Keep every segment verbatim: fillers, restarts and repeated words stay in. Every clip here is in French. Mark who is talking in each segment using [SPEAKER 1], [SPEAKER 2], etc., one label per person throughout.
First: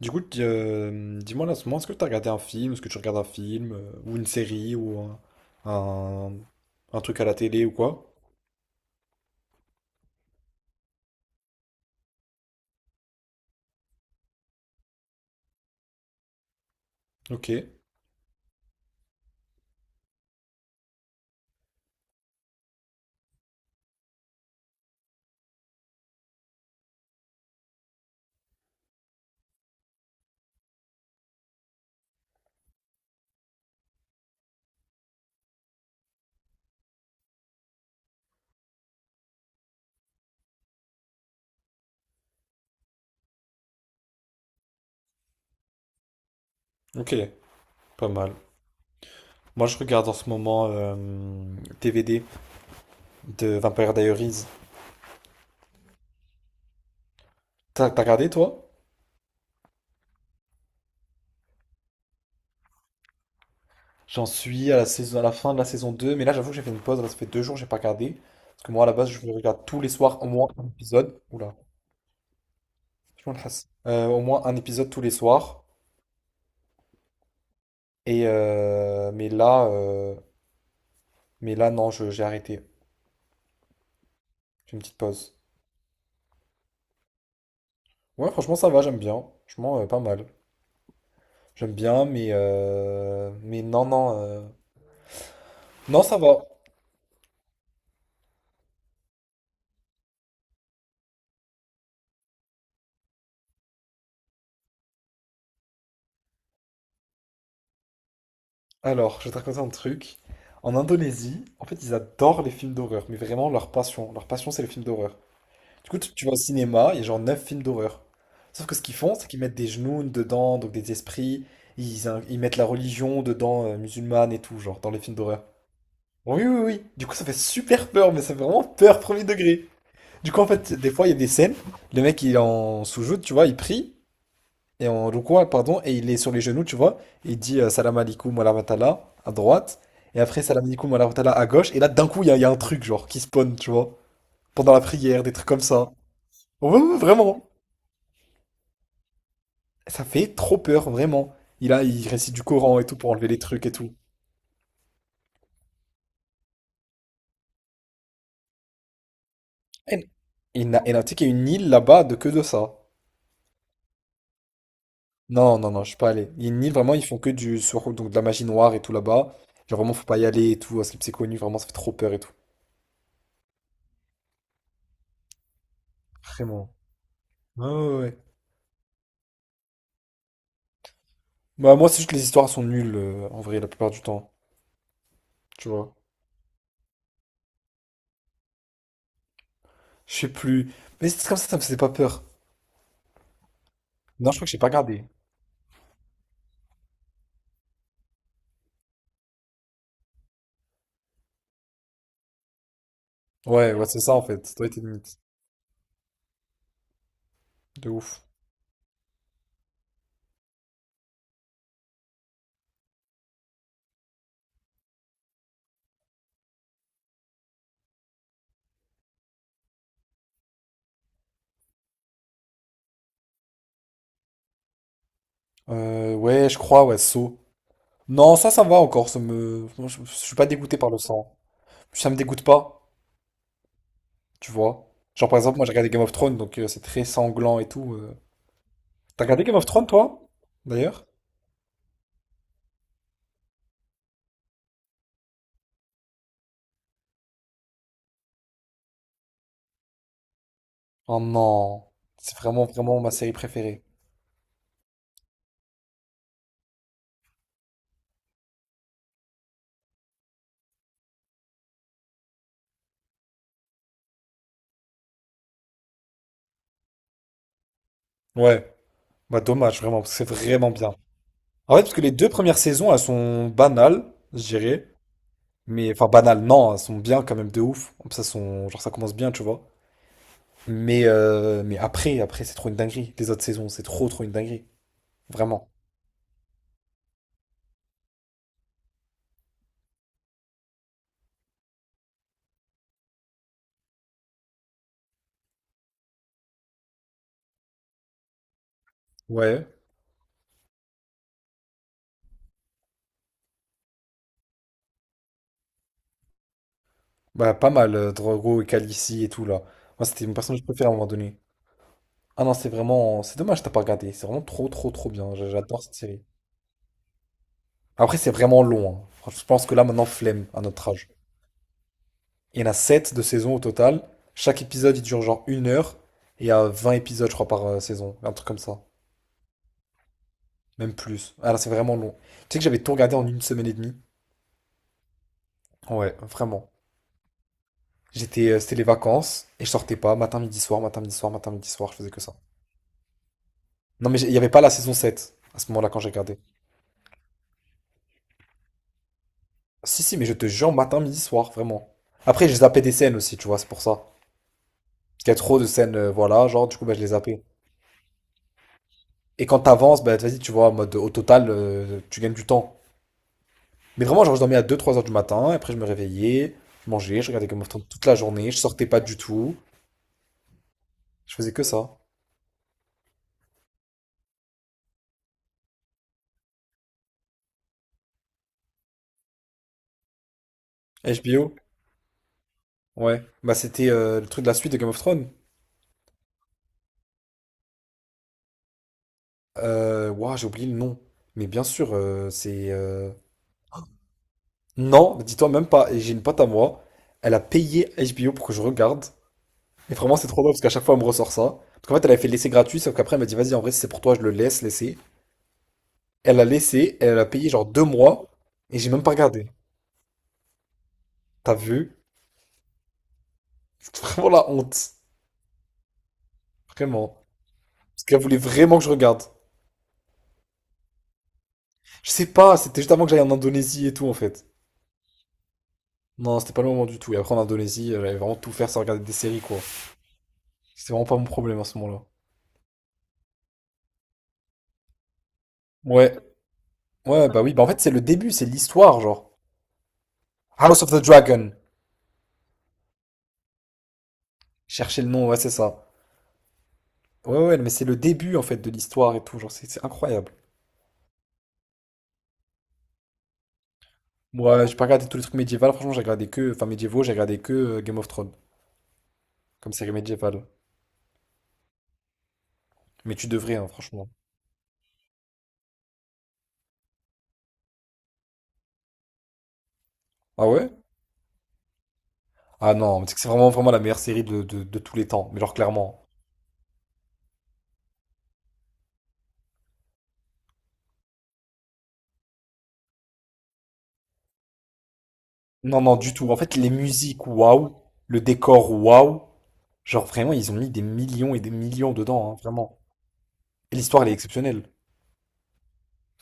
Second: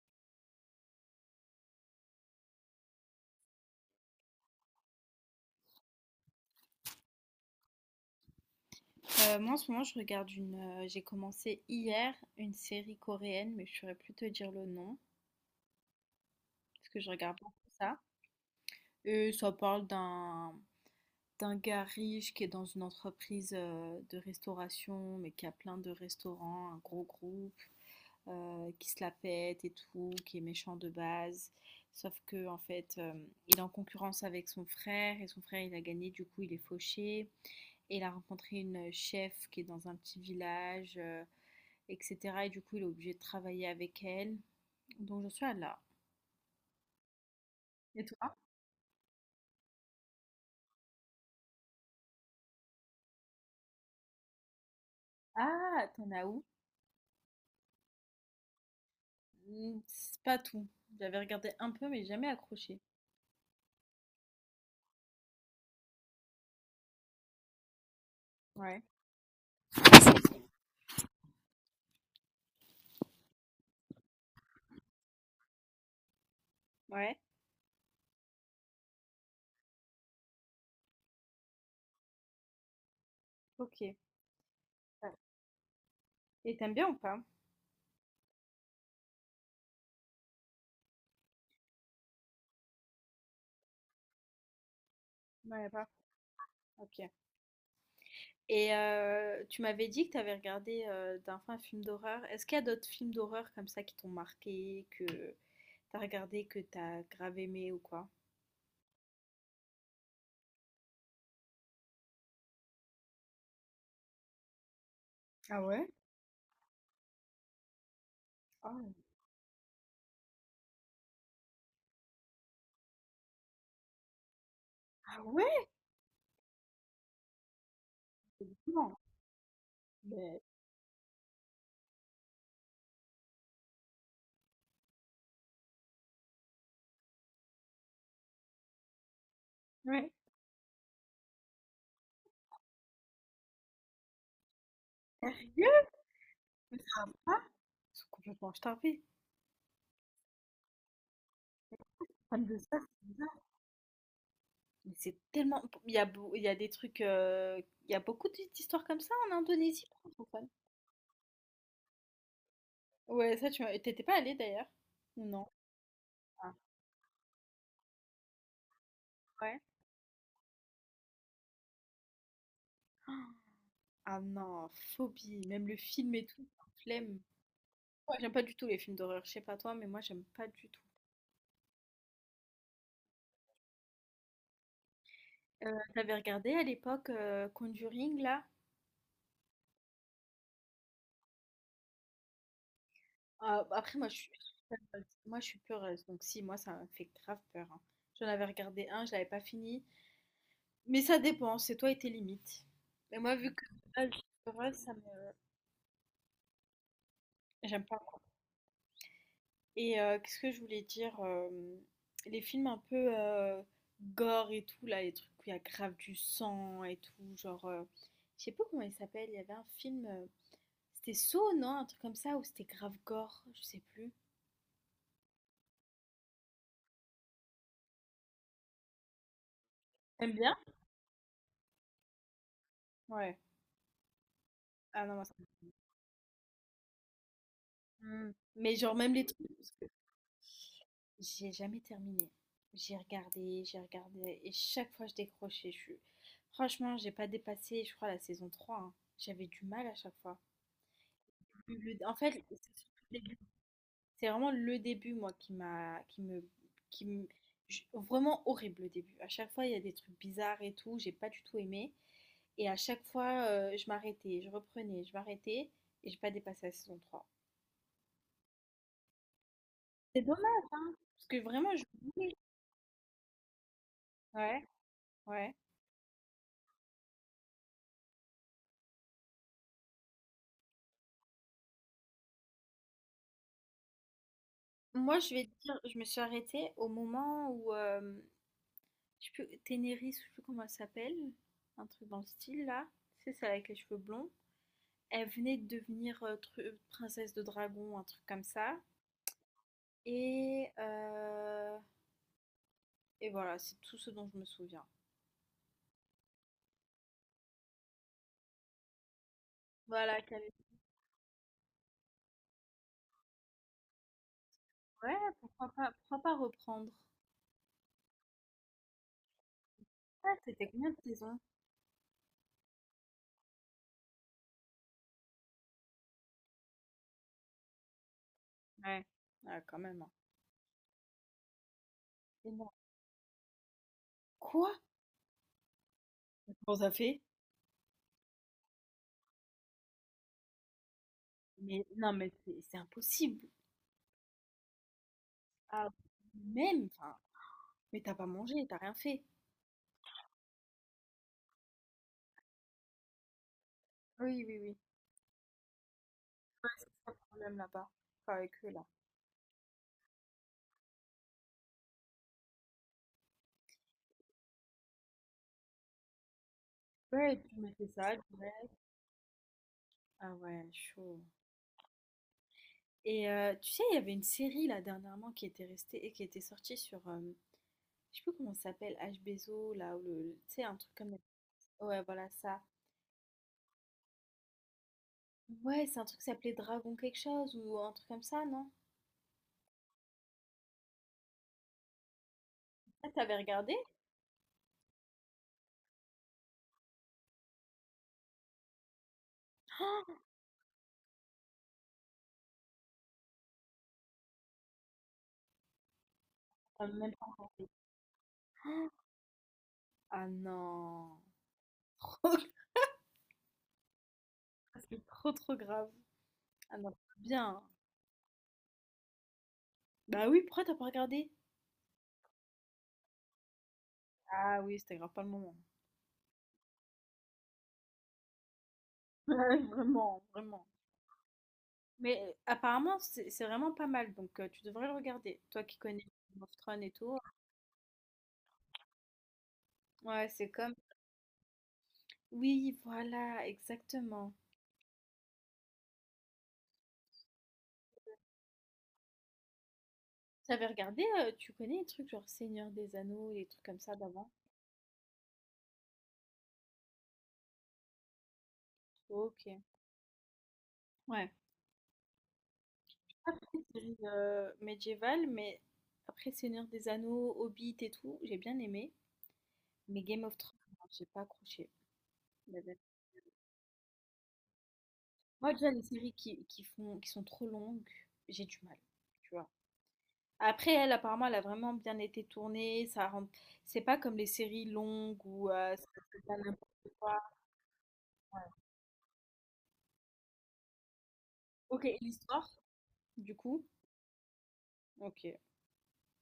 [SPEAKER 1] Du coup, tu- euh, dis-moi là, en ce moment, est-ce que tu as regardé un film, est-ce que tu regardes un film, euh, ou une série, ou un, un- un truc à la télé ou quoi?
[SPEAKER 2] Euh, moi, en ce moment, je regarde une euh, j'ai commencé hier une série coréenne, mais je saurais plus te dire le nom parce que je regarde
[SPEAKER 1] Ok,
[SPEAKER 2] beaucoup ça, et ça parle d'un d'un gars riche qui est dans une entreprise euh, de restauration, mais qui a plein de restaurants, un gros groupe euh, qui se la pète et tout, qui est méchant de base, sauf que en fait euh, il est en concurrence avec son frère, et son frère il a gagné, du coup il est fauché, et il a rencontré une chef qui est dans un petit village euh, et cetera. Et du coup, il est obligé de travailler avec elle. Donc, j'en suis à là.
[SPEAKER 1] ok,
[SPEAKER 2] Et
[SPEAKER 1] pas mal.
[SPEAKER 2] toi?
[SPEAKER 1] Moi, je regarde en ce moment euh, D V D de Vampire Diaries.
[SPEAKER 2] Ah, t'en as où?
[SPEAKER 1] T'as t'as regardé, toi?
[SPEAKER 2] Hmm, C'est pas tout. J'avais regardé un peu, mais jamais accroché.
[SPEAKER 1] J'en suis à la saison, à la fin de la saison deux, mais là, j'avoue que j'ai fait une pause, là, ça fait deux jours j'ai pas regardé. Parce que
[SPEAKER 2] Ouais.
[SPEAKER 1] moi, à la base, je regarde tous les soirs au moins un épisode. Oula, je m'en lasse. Euh, au moins un épisode tous les soirs.
[SPEAKER 2] Ouais,
[SPEAKER 1] Et euh, mais là, euh, Mais là, non, je- j'ai arrêté.
[SPEAKER 2] ok.
[SPEAKER 1] J'ai une petite
[SPEAKER 2] Ouais.
[SPEAKER 1] pause.
[SPEAKER 2] Et t'aimes bien ou pas?
[SPEAKER 1] Ouais, franchement, ça va, j'aime bien. Franchement, euh, pas mal. J'aime bien, mais... euh, Mais non, non. euh,
[SPEAKER 2] Ouais, pas.
[SPEAKER 1] Non, ça va.
[SPEAKER 2] Ok. Et euh, tu m'avais dit que t'avais regardé euh, d'un un film d'horreur. Est-ce qu'il y a d'autres films d'horreur comme ça qui t'ont marqué, que t'as regardé, que t'as grave aimé ou quoi?
[SPEAKER 1] Alors, je vais te raconter un truc. En Indonésie, en fait, ils adorent les films d'horreur, mais vraiment leur passion. Leur passion, c'est les films d'horreur.
[SPEAKER 2] Ah ouais?
[SPEAKER 1] Du coup, tu tu vas au cinéma, il y a genre neuf films d'horreur. Sauf que ce
[SPEAKER 2] Ah,
[SPEAKER 1] qu'ils font, c'est qu'ils mettent des genoux dedans, donc des esprits. Ils, in- ils mettent la religion dedans, euh, musulmane et tout, genre, dans les films
[SPEAKER 2] ah
[SPEAKER 1] d'horreur.
[SPEAKER 2] ouais?
[SPEAKER 1] Oui, oui, oui. Du coup, ça fait super peur, mais ça fait vraiment
[SPEAKER 2] Bon.
[SPEAKER 1] peur, premier degré. Du coup,
[SPEAKER 2] Mais...
[SPEAKER 1] en fait, des fois, il y a des scènes, le mec, il est en soujoud, tu vois, il prie, et en rukwa, pardon, et il est sur les genoux, tu vois, et il dit euh, Salam alaikum wa rahmatullah à droite,
[SPEAKER 2] Ouais.
[SPEAKER 1] et après Salam alaikum wa rahmatullah à gauche, et là, d'un coup, il y, a il y a un truc, genre, qui spawn, tu vois, pendant la prière, des trucs comme
[SPEAKER 2] Sérieux?
[SPEAKER 1] ça. Ouais,
[SPEAKER 2] Mais
[SPEAKER 1] ouais, ouais,
[SPEAKER 2] ça va.
[SPEAKER 1] vraiment.
[SPEAKER 2] Ils sont complètement starvés.
[SPEAKER 1] Ça fait trop peur, vraiment. Il a, il récite
[SPEAKER 2] Fans
[SPEAKER 1] du
[SPEAKER 2] de ça,
[SPEAKER 1] Coran et tout
[SPEAKER 2] c'est
[SPEAKER 1] pour enlever
[SPEAKER 2] bizarre.
[SPEAKER 1] les trucs et tout.
[SPEAKER 2] Mais c'est tellement. Il y a, beau- il y a des trucs. euh, Il y a beaucoup d'histoires comme ça en Indonésie,
[SPEAKER 1] Et,
[SPEAKER 2] francophone.
[SPEAKER 1] et na- et là, tu sais qu'il y a une île là-bas de que de ça.
[SPEAKER 2] Ouais, ça, tu m'as- t'étais pas allée d'ailleurs? Ou non.
[SPEAKER 1] Non, non, non, je suis pas allé. Il y a
[SPEAKER 2] Ah,
[SPEAKER 1] une île, vraiment, ils font que du sur, donc de la magie noire et tout là-bas.
[SPEAKER 2] ouais.
[SPEAKER 1] Genre, vraiment, faut pas y aller et tout, parce que c'est connu, vraiment, ça fait trop peur et tout.
[SPEAKER 2] Ah non, phobie. Même le film et tout,
[SPEAKER 1] Vraiment.
[SPEAKER 2] flemme.
[SPEAKER 1] Ouais, ouais,
[SPEAKER 2] Ouais,
[SPEAKER 1] ouais.
[SPEAKER 2] j'aime pas du tout les films d'horreur. Je sais pas toi, mais moi, j'aime pas du tout.
[SPEAKER 1] Bah, moi, c'est juste que les histoires sont nulles, euh, en vrai, la plupart du temps. Tu
[SPEAKER 2] Euh,
[SPEAKER 1] vois.
[SPEAKER 2] t'avais regardé à l'époque euh, Conjuring, là?
[SPEAKER 1] Je sais plus. Mais c'est comme ça, ça me faisait pas peur.
[SPEAKER 2] Ah, bah, après, moi, je suis.
[SPEAKER 1] Non, je crois que j'ai pas
[SPEAKER 2] peureuse.
[SPEAKER 1] regardé.
[SPEAKER 2] Moi, je suis peureuse. Donc, si, moi, ça me fait grave peur, hein. J'en avais regardé un, je l'avais pas fini. Mais ça dépend, c'est toi et tes limites. Mais moi, vu que
[SPEAKER 1] Ouais, ouais, c'est
[SPEAKER 2] ah, je-
[SPEAKER 1] ça,
[SPEAKER 2] suis
[SPEAKER 1] en fait. Ça doit
[SPEAKER 2] heureuse,
[SPEAKER 1] être une
[SPEAKER 2] ça me...
[SPEAKER 1] mythe.
[SPEAKER 2] j'aime
[SPEAKER 1] De
[SPEAKER 2] pas.
[SPEAKER 1] ouf.
[SPEAKER 2] Et euh, qu'est-ce que je voulais dire euh, les films un peu euh, gore et tout, là, les trucs où il y a grave du sang et tout, genre. Euh, je sais pas comment il s'appelle, il y avait un film. euh, C'était Saw, non? Un truc comme ça, ou c'était grave gore, je sais plus.
[SPEAKER 1] Euh, ouais, je crois, ouais, saut. Non, ça, ça va encore. Ça me... moi, je, je
[SPEAKER 2] T'aimes
[SPEAKER 1] suis pas
[SPEAKER 2] bien?
[SPEAKER 1] dégoûté par le sang. Ça me dégoûte pas,
[SPEAKER 2] Ouais.
[SPEAKER 1] tu vois.
[SPEAKER 2] Ah non, moi
[SPEAKER 1] Genre,
[SPEAKER 2] ça.
[SPEAKER 1] par exemple, moi, j'ai regardé Game of Thrones, donc euh, c'est très sanglant et tout. euh.
[SPEAKER 2] Hmm. Mais genre, même
[SPEAKER 1] T'as
[SPEAKER 2] les...
[SPEAKER 1] regardé Game of Thrones, toi? D'ailleurs?
[SPEAKER 2] J'ai jamais terminé. J'ai regardé, j'ai regardé, et chaque fois je décrochais. Je... Franchement, j'ai pas dépassé, je crois, la saison trois, hein. J'avais du mal à chaque fois.
[SPEAKER 1] Oh non,
[SPEAKER 2] Le- En fait,
[SPEAKER 1] c'est
[SPEAKER 2] c'est
[SPEAKER 1] vraiment
[SPEAKER 2] surtout
[SPEAKER 1] vraiment ma
[SPEAKER 2] le
[SPEAKER 1] série
[SPEAKER 2] début.
[SPEAKER 1] préférée.
[SPEAKER 2] C'est vraiment le début, moi, qui m'a, qui me, qui me- j- vraiment horrible le début. À chaque fois, il y a des trucs bizarres et tout. J'ai pas du tout aimé. Et à chaque fois, euh, je m'arrêtais, je reprenais, je m'arrêtais, et j'ai pas dépassé la saison trois.
[SPEAKER 1] Ouais, bah dommage vraiment, parce que
[SPEAKER 2] C'est
[SPEAKER 1] c'est
[SPEAKER 2] dommage,
[SPEAKER 1] vraiment bien.
[SPEAKER 2] hein, parce que vraiment,
[SPEAKER 1] En fait,
[SPEAKER 2] je
[SPEAKER 1] parce que les deux
[SPEAKER 2] voulais.
[SPEAKER 1] premières saisons, elles sont banales, je
[SPEAKER 2] Ouais,
[SPEAKER 1] dirais.
[SPEAKER 2] ouais.
[SPEAKER 1] Mais enfin banales, non, elles sont bien quand même de ouf. Ça sont, genre ça commence bien, tu vois. Mais euh, mais après, après c'est trop une dinguerie. Les autres saisons, c'est trop trop une dinguerie,
[SPEAKER 2] Moi, je vais te
[SPEAKER 1] vraiment.
[SPEAKER 2] dire, je me suis arrêtée au moment où, euh, je sais plus, Ténéris, je sais plus comment elle s'appelle, un truc dans le style là, c'est celle avec les cheveux blonds. Elle venait de devenir euh, tru- euh, princesse de dragon, un truc comme ça.
[SPEAKER 1] Ouais,
[SPEAKER 2] Et, euh, et voilà, c'est tout ce dont je me souviens.
[SPEAKER 1] bah pas mal, euh, Drogo et Khaleesi et tout là. Moi,
[SPEAKER 2] Voilà,
[SPEAKER 1] c'était mon
[SPEAKER 2] qu'elle est-...
[SPEAKER 1] personnage préféré à un moment donné. Ah non, c'est vraiment, c'est dommage, t'as pas regardé. C'est vraiment trop trop trop
[SPEAKER 2] Ouais,
[SPEAKER 1] bien. J'-
[SPEAKER 2] pourquoi
[SPEAKER 1] J'adore
[SPEAKER 2] pas,
[SPEAKER 1] cette
[SPEAKER 2] pourquoi
[SPEAKER 1] série.
[SPEAKER 2] pas reprendre?
[SPEAKER 1] Après, c'est vraiment long, hein. Franchement, je pense que là, maintenant,
[SPEAKER 2] Ah,
[SPEAKER 1] flemme à
[SPEAKER 2] c'était
[SPEAKER 1] notre
[SPEAKER 2] combien de
[SPEAKER 1] âge.
[SPEAKER 2] saisons?
[SPEAKER 1] Il y en a sept de saison au total. Chaque épisode, il dure genre une heure. Et il y a vingt épisodes, je crois, par euh, saison. Un truc comme ça.
[SPEAKER 2] Ouais, ah, quand même, hein.
[SPEAKER 1] Même plus. Ah là, c'est vraiment long.
[SPEAKER 2] Et
[SPEAKER 1] Tu sais que
[SPEAKER 2] moi,
[SPEAKER 1] j'avais tout regardé en une semaine et demie.
[SPEAKER 2] quoi?
[SPEAKER 1] Ouais, vraiment.
[SPEAKER 2] Comment ça fait?
[SPEAKER 1] J'étais, euh, c'était les vacances et je sortais pas. Matin, midi, soir, matin, midi, soir, matin, midi,
[SPEAKER 2] Mais
[SPEAKER 1] soir. Je faisais
[SPEAKER 2] non,
[SPEAKER 1] que
[SPEAKER 2] mais
[SPEAKER 1] ça.
[SPEAKER 2] c'est c'est impossible.
[SPEAKER 1] Non, mais j'ai- il y avait pas la saison sept à ce
[SPEAKER 2] Ah,
[SPEAKER 1] moment-là quand j'ai regardé.
[SPEAKER 2] même, enfin. Mais t'as pas mangé, t'as rien fait.
[SPEAKER 1] Si, si, mais je te jure, matin, midi, soir, vraiment. Après, j'ai zappé des scènes aussi, tu vois, c'est pour ça.
[SPEAKER 2] Oui, oui, oui.
[SPEAKER 1] Parce qu'il y a trop de scènes, euh, voilà, genre,
[SPEAKER 2] Ouais,
[SPEAKER 1] du
[SPEAKER 2] c'est
[SPEAKER 1] coup, bah, je les
[SPEAKER 2] ça le
[SPEAKER 1] zappais.
[SPEAKER 2] problème là-bas. Enfin, avec eux là.
[SPEAKER 1] Et quand t'avances, bah, vas-y, tu vois, en mode, au total, euh, tu gagnes du temps. Mais vraiment, genre, je dormais à deux, trois heures du matin, après, je me réveillais, je mangeais, je
[SPEAKER 2] Ouais,
[SPEAKER 1] regardais
[SPEAKER 2] tu
[SPEAKER 1] Game
[SPEAKER 2] m'as
[SPEAKER 1] of Thrones
[SPEAKER 2] fait
[SPEAKER 1] toute
[SPEAKER 2] ça,
[SPEAKER 1] la journée, je
[SPEAKER 2] ouais.
[SPEAKER 1] sortais pas du tout,
[SPEAKER 2] Ah ouais, chaud.
[SPEAKER 1] je faisais que ça.
[SPEAKER 2] Et euh, tu sais, il y avait une série là dernièrement qui était restée et qui était sortie sur, euh, je sais plus comment ça s'appelle, H B Z O là, ou le, tu sais, un truc comme.
[SPEAKER 1] H B O?
[SPEAKER 2] Ouais, voilà ça.
[SPEAKER 1] Ouais. Bah, c'était euh, le truc de la suite de Game of Thrones.
[SPEAKER 2] Ouais, c'est un truc qui s'appelait Dragon quelque chose ou un truc comme ça, non?
[SPEAKER 1] Euh, ouah, j'ai oublié le nom. Mais bien sûr, euh, c'est.
[SPEAKER 2] Ah,
[SPEAKER 1] Euh,
[SPEAKER 2] t'avais regardé?
[SPEAKER 1] Non, dis-toi même pas. Et j'ai une pote à moi, elle a payé H B O pour que je regarde. Et vraiment,
[SPEAKER 2] Ah,
[SPEAKER 1] c'est trop drôle parce qu'à chaque fois, elle me ressort ça. Parce qu'en fait, elle avait fait laisser gratuit, sauf qu'après, elle m'a dit, vas-y, en vrai, si c'est pour toi, je le laisse, laisser. Elle a
[SPEAKER 2] t'as
[SPEAKER 1] laissé,
[SPEAKER 2] même
[SPEAKER 1] elle
[SPEAKER 2] pas
[SPEAKER 1] a payé genre
[SPEAKER 2] regardé.
[SPEAKER 1] deux mois, et j'ai même pas regardé.
[SPEAKER 2] Ah non.
[SPEAKER 1] T'as vu? C'est vraiment la honte.
[SPEAKER 2] C'est trop trop grave. Ah non,
[SPEAKER 1] Vraiment.
[SPEAKER 2] bien.
[SPEAKER 1] Parce qu'elle voulait vraiment que je regarde.
[SPEAKER 2] Bah oui, pourquoi t'as pas regardé?
[SPEAKER 1] Je sais pas, c'était juste avant que j'aille en Indonésie et tout en fait.
[SPEAKER 2] Ah oui, c'était grave pas le moment.
[SPEAKER 1] Non, c'était pas le moment du tout. Et après en Indonésie, euh, j'allais vraiment tout faire sans regarder des séries quoi.
[SPEAKER 2] Ouais, vraiment, vraiment.
[SPEAKER 1] C'était vraiment pas mon problème à ce moment-là.
[SPEAKER 2] Mais euh, apparemment, c'est c'est vraiment pas mal, donc euh, tu devrais le regarder. Toi qui connais
[SPEAKER 1] Ouais,
[SPEAKER 2] Game of Thrones et tout.
[SPEAKER 1] ouais, bah oui, bah en fait c'est le début, c'est l'histoire genre.
[SPEAKER 2] Ouais, c'est comme...
[SPEAKER 1] House of the Dragon.
[SPEAKER 2] Oui, voilà, exactement.
[SPEAKER 1] Cherchez le nom, ouais, c'est ça. Ouais, ouais, mais c'est le début en fait de l'histoire et tout, genre c'est c'est incroyable.
[SPEAKER 2] T'avais regardé, euh, tu connais les trucs genre Seigneur des Anneaux, les trucs comme ça d'avant?
[SPEAKER 1] Moi, j'ai pas regardé tous les trucs médiévaux, franchement j'ai regardé que, enfin médiévaux, j'ai regardé que euh, Game of Thrones.
[SPEAKER 2] Ok.
[SPEAKER 1] Comme série médiévale.
[SPEAKER 2] Ouais.
[SPEAKER 1] Mais tu devrais,
[SPEAKER 2] Après,
[SPEAKER 1] hein,
[SPEAKER 2] série
[SPEAKER 1] franchement.
[SPEAKER 2] euh, médiévale, mais après Seigneur des Anneaux, Hobbit et tout, j'ai bien aimé. Mais Game of
[SPEAKER 1] Ah
[SPEAKER 2] Thrones,
[SPEAKER 1] ouais?
[SPEAKER 2] non, j'ai pas accroché. La
[SPEAKER 1] Ah
[SPEAKER 2] vérité.
[SPEAKER 1] non, mais c'est que c'est vraiment, vraiment la meilleure série de, de- de tous les temps. Mais
[SPEAKER 2] Moi,
[SPEAKER 1] genre,
[SPEAKER 2] déjà, les
[SPEAKER 1] clairement.
[SPEAKER 2] séries qui, qui font, qui sont trop longues, j'ai du mal. Tu vois. Après, elle, apparemment, elle a vraiment bien été tournée. Ça rend... C'est pas comme les séries longues ou euh,
[SPEAKER 1] Non,
[SPEAKER 2] ça
[SPEAKER 1] non, du
[SPEAKER 2] fait
[SPEAKER 1] tout.
[SPEAKER 2] pas
[SPEAKER 1] En fait, les
[SPEAKER 2] n'importe quoi.
[SPEAKER 1] musiques, waouh. Le décor, waouh. Genre, vraiment, ils ont mis des millions et des
[SPEAKER 2] Ok,
[SPEAKER 1] millions
[SPEAKER 2] et
[SPEAKER 1] dedans, hein,
[SPEAKER 2] l'histoire,
[SPEAKER 1] vraiment.
[SPEAKER 2] du coup?
[SPEAKER 1] Et l'histoire, elle est exceptionnelle.
[SPEAKER 2] Ok.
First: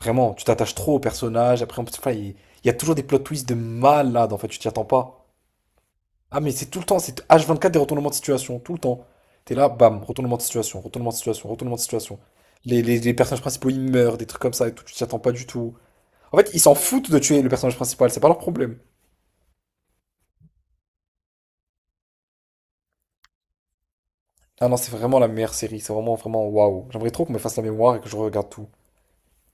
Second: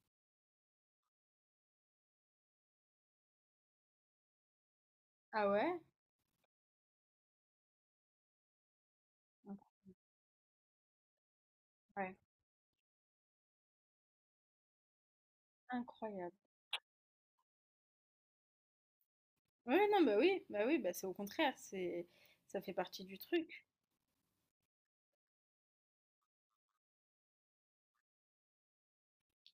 [SPEAKER 1] Vraiment, tu t'attaches trop aux personnages. Après, en plus, enfin, il il y a toujours des plot twists de malade, en fait, tu t'y attends pas.
[SPEAKER 2] Ah ouais?
[SPEAKER 1] Ah, mais c'est tout le temps, c'est h vingt-quatre des retournements de situation, tout le temps. T'es là, bam, retournement de situation, retournement de situation, retournement de
[SPEAKER 2] Incroyable.
[SPEAKER 1] situation. Les, les- les personnages principaux, ils meurent, des trucs comme ça et tout, tu t'y attends pas du tout.
[SPEAKER 2] Incroyable.
[SPEAKER 1] En fait, ils s'en foutent de tuer le personnage principal, c'est pas leur problème.
[SPEAKER 2] Ouais, non, bah oui, bah oui, bah c'est au contraire, c'est ça fait partie du truc.
[SPEAKER 1] Ah non, c'est vraiment la meilleure série, c'est vraiment, vraiment waouh. J'aimerais trop qu'on me fasse la mémoire et que je regarde tout.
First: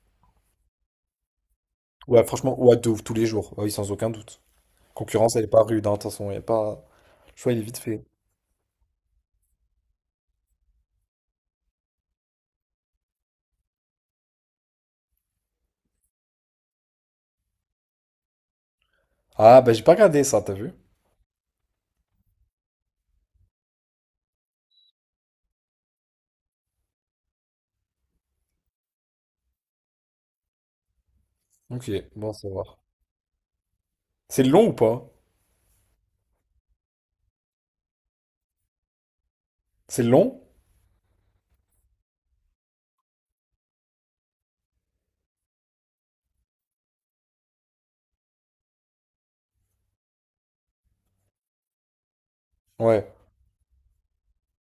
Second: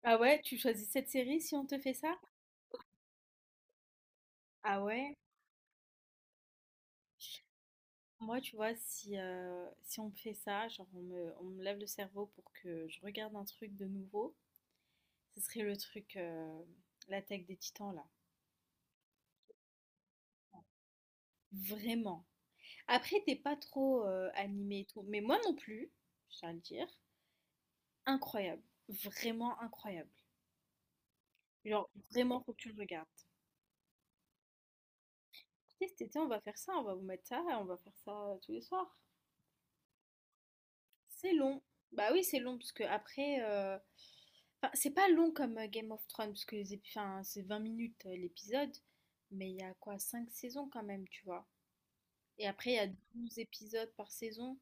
[SPEAKER 2] Ah ouais, tu choisis cette série si on te fait ça?
[SPEAKER 1] Ouais, franchement, ouais, de ouf, tous les jours, ah oui, sans aucun doute.
[SPEAKER 2] Ah ouais?
[SPEAKER 1] Concurrence, elle est pas rude, hein, de toute façon, y a pas. Le choix, il est vite fait.
[SPEAKER 2] Moi, tu vois, si, euh, si on me fait ça, genre on me, on me lève le cerveau pour que je regarde un truc de nouveau, ce serait le truc, euh, l'attaque des titans, là.
[SPEAKER 1] Ah, bah j'ai pas regardé ça, t'as vu?
[SPEAKER 2] Vraiment. Après, t'es pas trop euh, animé et tout. Mais moi non plus, je tiens à le dire. Incroyable. Vraiment incroyable.
[SPEAKER 1] Ok,
[SPEAKER 2] Genre,
[SPEAKER 1] bon,
[SPEAKER 2] vraiment,
[SPEAKER 1] ça
[SPEAKER 2] faut que
[SPEAKER 1] va.
[SPEAKER 2] tu le regardes.
[SPEAKER 1] C'est long ou pas?
[SPEAKER 2] Écoutez, cet été, on va faire ça, on va vous mettre ça, on va faire ça euh, tous les soirs.
[SPEAKER 1] C'est long?
[SPEAKER 2] C'est long. Bah oui, c'est long, parce que après. euh, Enfin, c'est pas long comme euh, Game of Thrones, parce que les épi- enfin, c'est vingt minutes euh, l'épisode. Mais il y a quoi, cinq saisons quand même, tu vois. Et après, il y a
[SPEAKER 1] Ouais.
[SPEAKER 2] douze épisodes par saison.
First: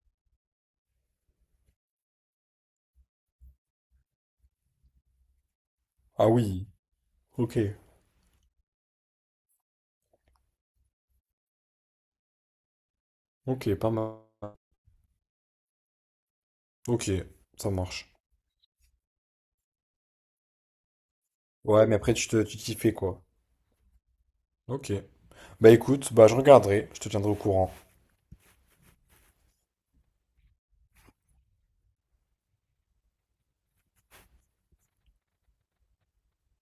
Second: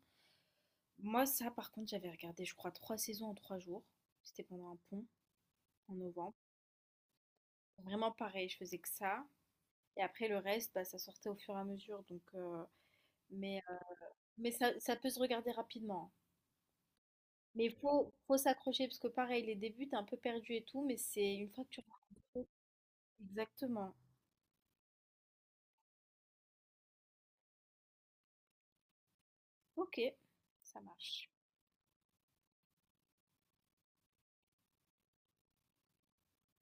[SPEAKER 2] Moi, ça, par contre, j'avais regardé, je crois, trois saisons en trois jours. C'était pendant un pont en
[SPEAKER 1] Ah
[SPEAKER 2] novembre.
[SPEAKER 1] oui. Ok.
[SPEAKER 2] Vraiment pareil, je faisais que ça. Et après, le reste, bah, ça sortait au fur et à mesure. Donc, euh, mais euh,
[SPEAKER 1] Ok, pas mal.
[SPEAKER 2] mais ça, ça peut se regarder rapidement.
[SPEAKER 1] Ok,
[SPEAKER 2] Mais
[SPEAKER 1] ça
[SPEAKER 2] il
[SPEAKER 1] marche.
[SPEAKER 2] faut, faut s'accrocher parce que pareil, les débuts, t'es un peu perdu et tout, mais c'est une fois que tu
[SPEAKER 1] Ouais, mais après, tu te,
[SPEAKER 2] rencontres.
[SPEAKER 1] tu t'y fais, quoi.
[SPEAKER 2] Exactement.
[SPEAKER 1] Ok. Bah écoute, bah je regarderai, je te tiendrai au courant.
[SPEAKER 2] Ok, ça marche.